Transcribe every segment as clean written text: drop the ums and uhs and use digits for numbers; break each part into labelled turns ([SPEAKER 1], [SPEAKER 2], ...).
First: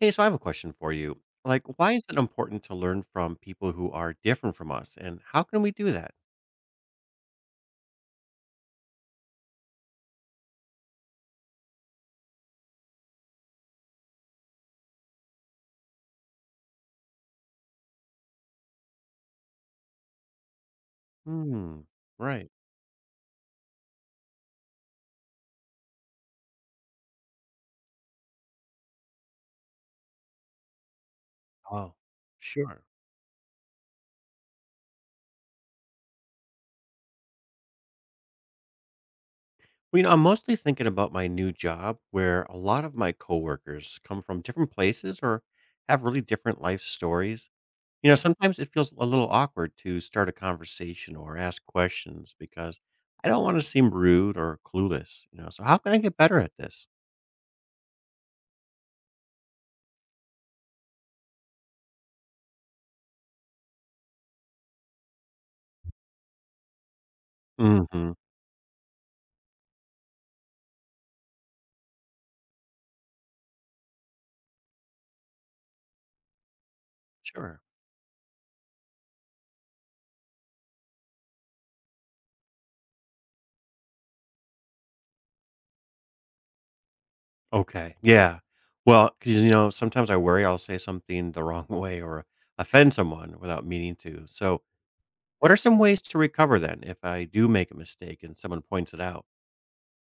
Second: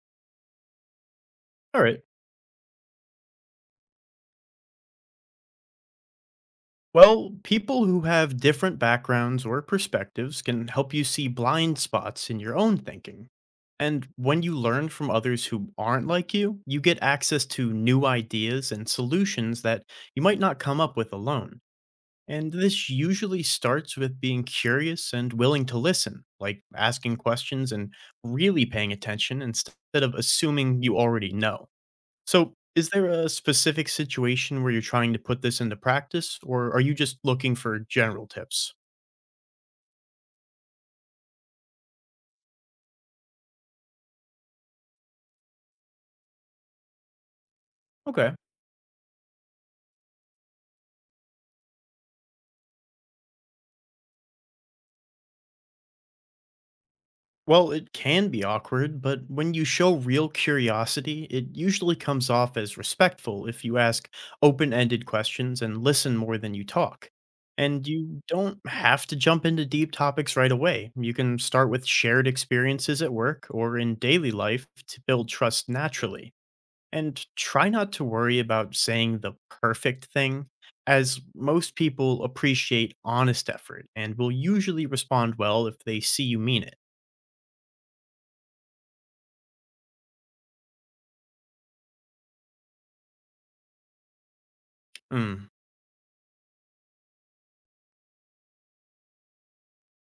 [SPEAKER 1] Hey, so I have a question for you. Like,
[SPEAKER 2] All
[SPEAKER 1] why
[SPEAKER 2] right.
[SPEAKER 1] is it important to learn from people who are different from us, and how can we do that?
[SPEAKER 2] Well, people who have different backgrounds or perspectives can help you see blind spots in your own thinking. And when you learn from others who aren't like you get access to new ideas and solutions that you might not come up with alone.
[SPEAKER 1] Hmm. Right.
[SPEAKER 2] And this usually starts with being curious and willing to listen, like asking questions and really paying attention instead of assuming you already know.
[SPEAKER 1] Oh,
[SPEAKER 2] So,
[SPEAKER 1] sure.
[SPEAKER 2] is there a specific situation where you're trying to put this into practice, or are you just looking for general tips?
[SPEAKER 1] Well, I'm mostly thinking about my new job, where a lot of my coworkers come from different places or have really different life stories. You know,
[SPEAKER 2] Okay.
[SPEAKER 1] sometimes it feels a little awkward to start a conversation or ask questions because I don't want to seem rude or clueless. You know, so how can I get better at this?
[SPEAKER 2] Well, it can be awkward, but when you show real curiosity, it usually comes off as respectful if you ask open ended questions and listen more than you talk. And
[SPEAKER 1] Hmm.
[SPEAKER 2] you don't have to jump into deep topics right away. You can start with shared experiences at work or in daily life to build trust naturally. And
[SPEAKER 1] Sure.
[SPEAKER 2] try not to worry about saying the perfect thing, as most people appreciate honest effort and will usually respond well if they see you mean it.
[SPEAKER 1] Okay. Yeah. Well, because sometimes I worry I'll say something the wrong way or offend someone without meaning to. So, what
[SPEAKER 2] Mm.
[SPEAKER 1] are some ways to recover then if I do make a mistake and someone points it out?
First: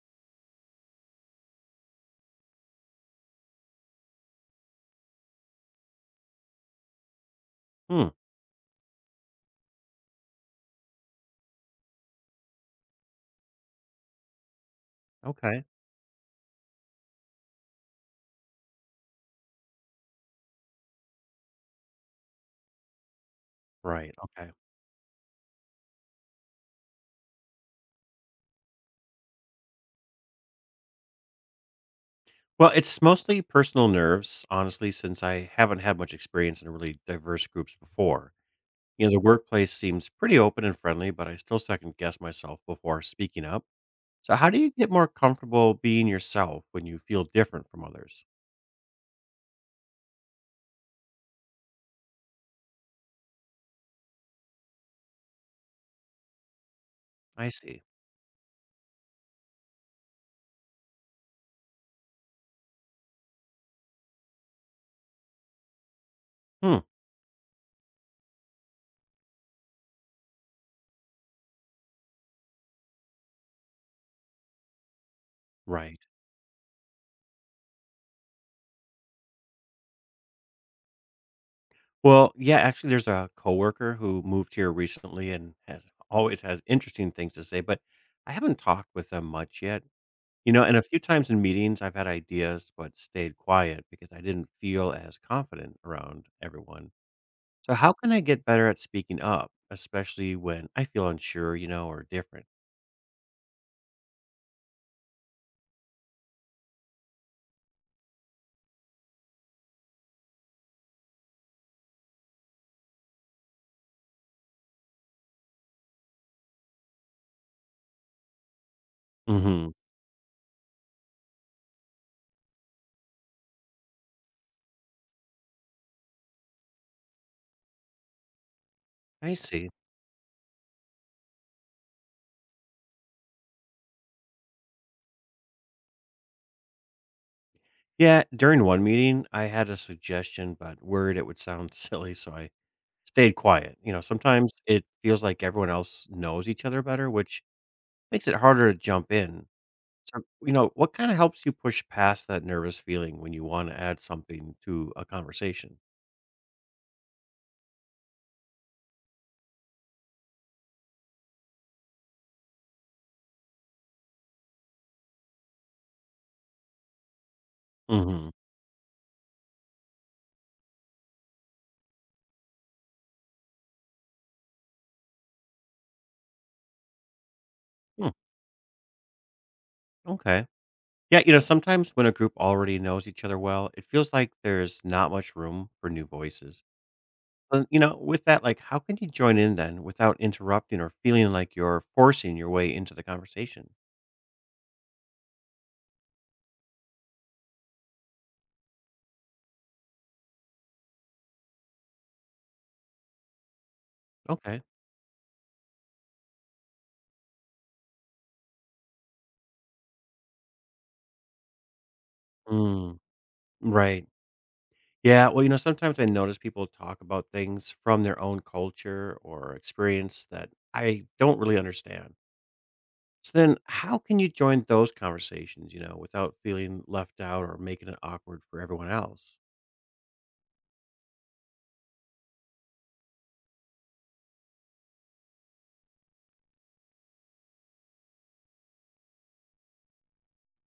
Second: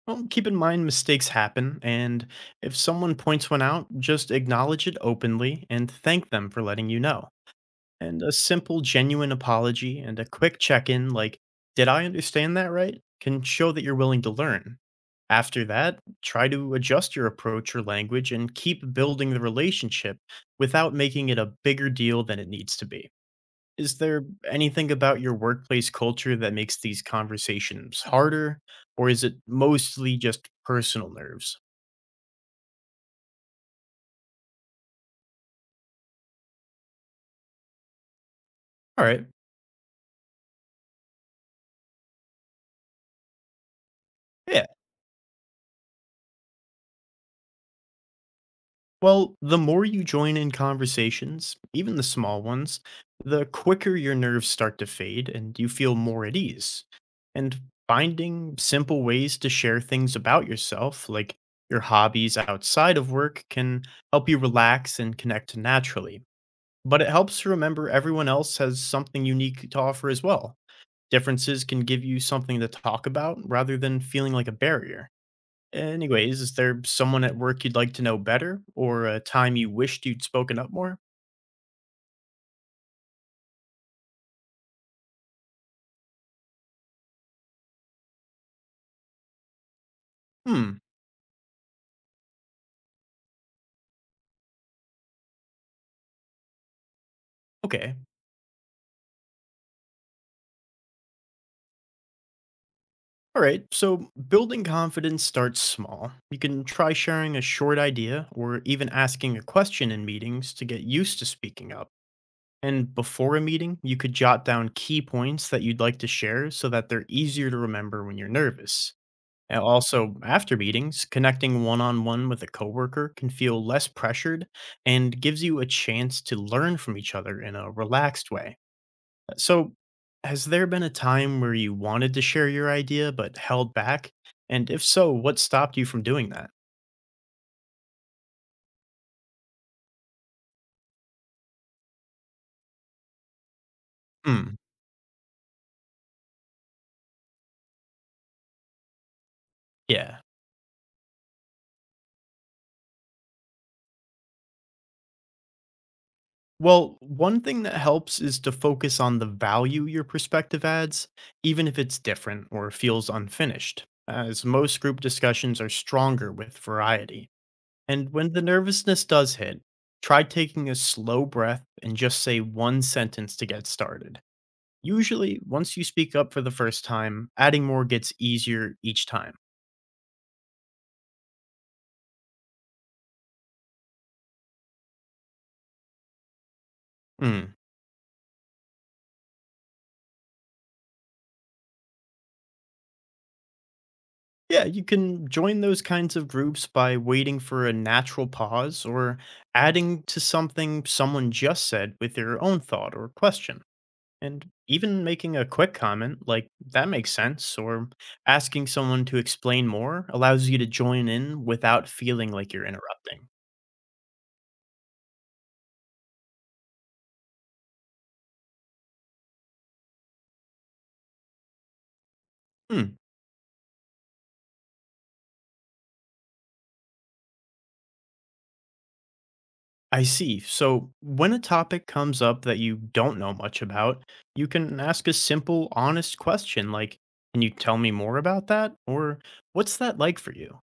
[SPEAKER 2] Well, keep in mind mistakes happen, and if someone points one out, just acknowledge it openly and thank them for letting you know.
[SPEAKER 1] Hmm.
[SPEAKER 2] And a simple, genuine apology and a quick check in, like, did I understand that right? can show that you're willing to learn.
[SPEAKER 1] Okay.
[SPEAKER 2] After that, try to adjust your approach or language and keep building the relationship without making it a bigger deal than it needs to be. Is
[SPEAKER 1] Right.
[SPEAKER 2] there
[SPEAKER 1] Okay.
[SPEAKER 2] anything about your workplace culture that makes these conversations harder, or is it mostly just personal nerves?
[SPEAKER 1] Well, it's mostly personal nerves, honestly, since I haven't had much experience in really diverse groups before.
[SPEAKER 2] All
[SPEAKER 1] You know, the
[SPEAKER 2] right.
[SPEAKER 1] workplace seems pretty open and friendly, but I still second guess myself before speaking up. So, how do
[SPEAKER 2] Yeah.
[SPEAKER 1] you get more comfortable being yourself when you feel different from others?
[SPEAKER 2] Well, the more you join in conversations, even the small ones, the quicker your nerves start to fade and you feel more at ease.
[SPEAKER 1] I
[SPEAKER 2] And
[SPEAKER 1] see.
[SPEAKER 2] finding simple ways to share things about yourself, like your hobbies outside of work, can help you relax and connect naturally.
[SPEAKER 1] Hmm.
[SPEAKER 2] But it helps to remember everyone else has something unique to offer as well. Differences can give you something to talk about rather than feeling like a barrier.
[SPEAKER 1] Right.
[SPEAKER 2] Anyways, is there someone at work you'd like to know better, or a time you wished you'd spoken up more?
[SPEAKER 1] Well, yeah, actually, there's a coworker who moved here recently and has always has interesting things to say, but I haven't talked with them much yet. You know, and
[SPEAKER 2] Hmm,
[SPEAKER 1] a few times in meetings, I've had ideas but stayed quiet because I didn't feel as confident around everyone. So, how
[SPEAKER 2] okay.
[SPEAKER 1] can I get better at speaking up, especially when I feel unsure, or different?
[SPEAKER 2] All right, so building confidence starts small. You can try sharing a short idea or even asking a question in meetings to get used to speaking up. And before a meeting, you could jot down key points that you'd like to share so that they're easier to remember when you're nervous. And
[SPEAKER 1] Hmm.
[SPEAKER 2] also, after meetings, connecting one on one with a coworker can feel less pressured and gives you a chance to learn from each other in a relaxed way.
[SPEAKER 1] I see.
[SPEAKER 2] So, has there been a time where you wanted to share your idea but held back? And if so, what stopped you from doing that?
[SPEAKER 1] Yeah, during one meeting, I had a suggestion, but worried it would sound silly, so I stayed quiet. Sometimes
[SPEAKER 2] Hmm,
[SPEAKER 1] it feels like everyone else knows each other better, which makes it harder to jump in.
[SPEAKER 2] yeah.
[SPEAKER 1] So, what kinda helps you push past that nervous feeling when you wanna add something to a conversation?
[SPEAKER 2] Well, one thing that helps is to focus on the value your perspective adds, even if it's different or feels unfinished, as most group discussions are stronger with variety. And
[SPEAKER 1] Mhm.
[SPEAKER 2] when the nervousness does hit, try taking a slow breath and just say one sentence to get started. Usually, once you speak up for the first time, adding more
[SPEAKER 1] Hmm,
[SPEAKER 2] gets easier each time.
[SPEAKER 1] okay. Yeah, you know, sometimes when a group already knows each other well, it feels like there's not much room for new voices.
[SPEAKER 2] Mm.
[SPEAKER 1] And, with that, like, how can you join in then without interrupting or feeling like you're forcing your way into the conversation?
[SPEAKER 2] Yeah, you can join those kinds of groups by waiting for a natural pause or adding to something someone just said with your own thought or question. And
[SPEAKER 1] Okay.
[SPEAKER 2] even making a quick comment, like, that makes sense, or asking someone to explain more allows you to join in without feeling like you're
[SPEAKER 1] Mm,
[SPEAKER 2] interrupting.
[SPEAKER 1] right. Yeah, well, sometimes I notice people talk about things from their own culture or experience that I don't really understand.
[SPEAKER 2] Hmm,
[SPEAKER 1] So then, how can you join those conversations, without feeling left out or making it awkward for everyone else?
[SPEAKER 2] I see. So, when a topic comes up that you don't know much about, you can ask a simple, honest question like, can you tell me more about that? Or, what's that like for you?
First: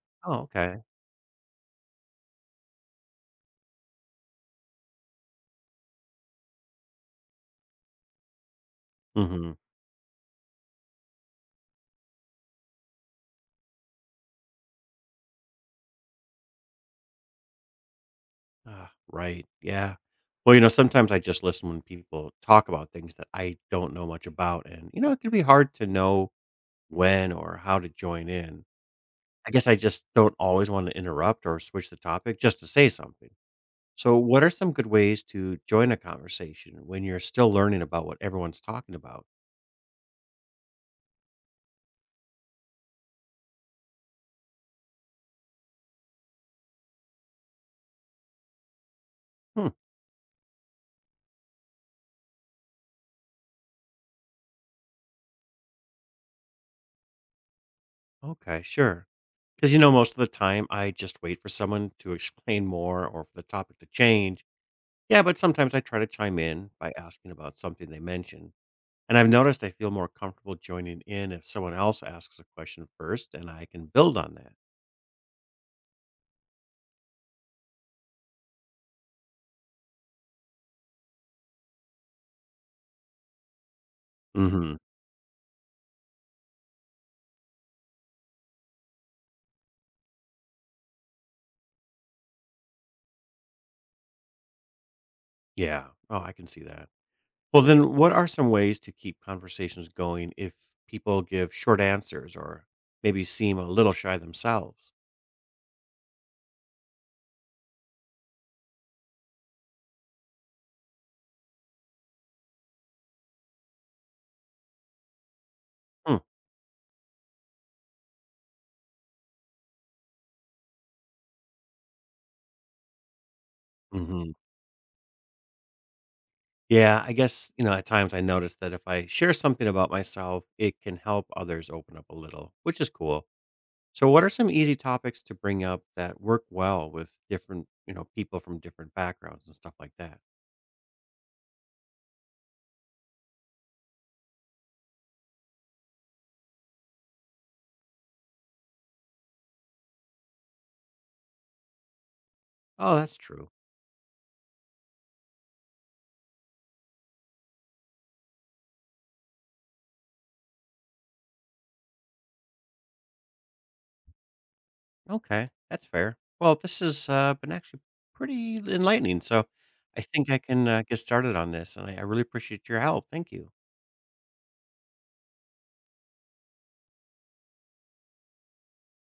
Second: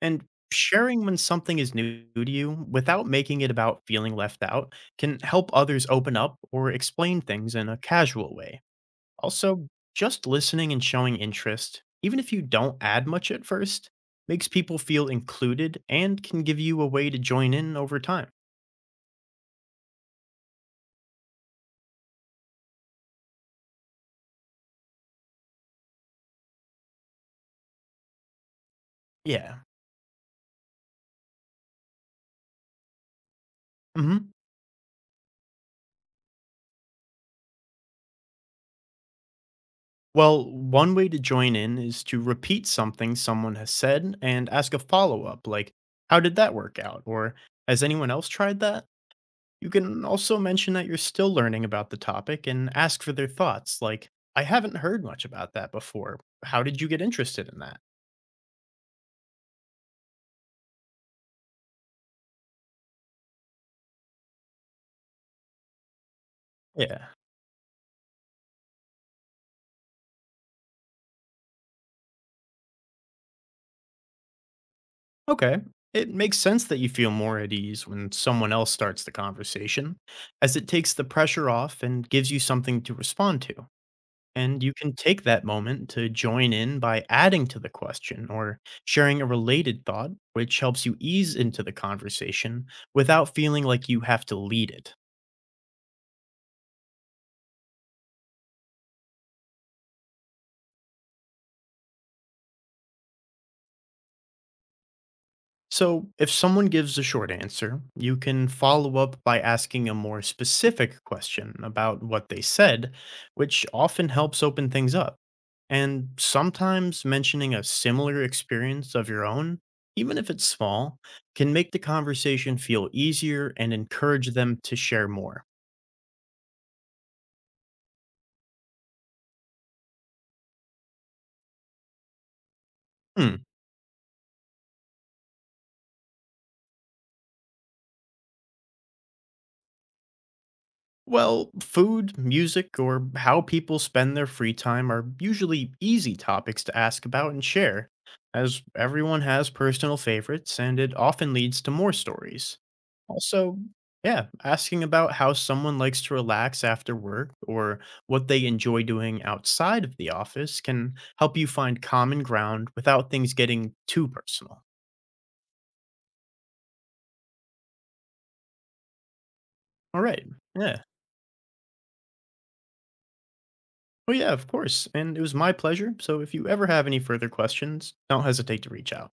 [SPEAKER 2] And
[SPEAKER 1] Oh, okay.
[SPEAKER 2] sharing when something is new to you without making it about feeling left out can help others open up or explain things in a casual way.
[SPEAKER 1] Hmm.
[SPEAKER 2] Also, just listening and showing interest, even if you don't add much at first, makes people feel included and can give you a way to join in over time.
[SPEAKER 1] Ah, right. Yeah. Well, sometimes I just listen when people talk about things that I don't know much about. And, it can be hard to know when or how to join in. I
[SPEAKER 2] Yeah.
[SPEAKER 1] guess I just don't always want to interrupt or switch the topic just to say something. So,
[SPEAKER 2] hmm
[SPEAKER 1] what are some good ways to join a conversation when you're still learning about what everyone's talking about?
[SPEAKER 2] Well, one way to join in is to repeat something someone has said and ask a follow up, like, how did that work out? Or has anyone else tried that?
[SPEAKER 1] Hmm.
[SPEAKER 2] You can also mention that you're still learning about the topic and ask for their thoughts, like, I haven't heard much about that before. How did you get interested in that?
[SPEAKER 1] Okay, sure. Because, most of the time I just wait for someone to explain more or for the topic to change. Yeah, but sometimes I try to chime in by
[SPEAKER 2] Yeah.
[SPEAKER 1] asking about something they mentioned. And I've noticed I feel more comfortable joining in if someone else asks a question first and I can build on that.
[SPEAKER 2] Okay. It makes sense that you feel more at ease when someone else starts the conversation, as it takes the pressure off and gives you something to respond to. And you
[SPEAKER 1] Hmm.
[SPEAKER 2] can take that moment to join in by adding to the question or sharing a related thought, which helps you ease into the conversation without feeling like you have to lead it.
[SPEAKER 1] Yeah. Oh, I can see that. Well, then, what are some ways to keep conversations going if people give short answers or maybe seem a little shy themselves?
[SPEAKER 2] So, if someone gives a short answer, you can follow up by asking a more specific question about what they said, which often helps open things up. And
[SPEAKER 1] Hmm.
[SPEAKER 2] sometimes mentioning a similar experience of your own, even if it's small, can make the conversation feel easier and encourage
[SPEAKER 1] Hmm.
[SPEAKER 2] them to share more.
[SPEAKER 1] Yeah, I guess, at times I notice that if I share something about myself, it can help others open up a little, which is cool.
[SPEAKER 2] Hmm.
[SPEAKER 1] So, what are some easy topics to bring up that work well with different, people from different backgrounds and stuff like that?
[SPEAKER 2] Well, food, music, or how people spend their free time are usually easy topics to ask about and share, as everyone has personal favorites and it often leads to more stories.
[SPEAKER 1] Oh, that's true.
[SPEAKER 2] Also, yeah, asking about how someone likes to relax after work or what they enjoy doing outside of the office can help you find common ground without things getting too personal.
[SPEAKER 1] Okay, that's fair. Well, this has been actually pretty enlightening, so I
[SPEAKER 2] All right,
[SPEAKER 1] think I can
[SPEAKER 2] yeah.
[SPEAKER 1] get started on this, and I really appreciate your help. Thank you.
[SPEAKER 2] Oh, yeah, of course. And it was my pleasure. So if you ever have any further questions, don't hesitate to reach out.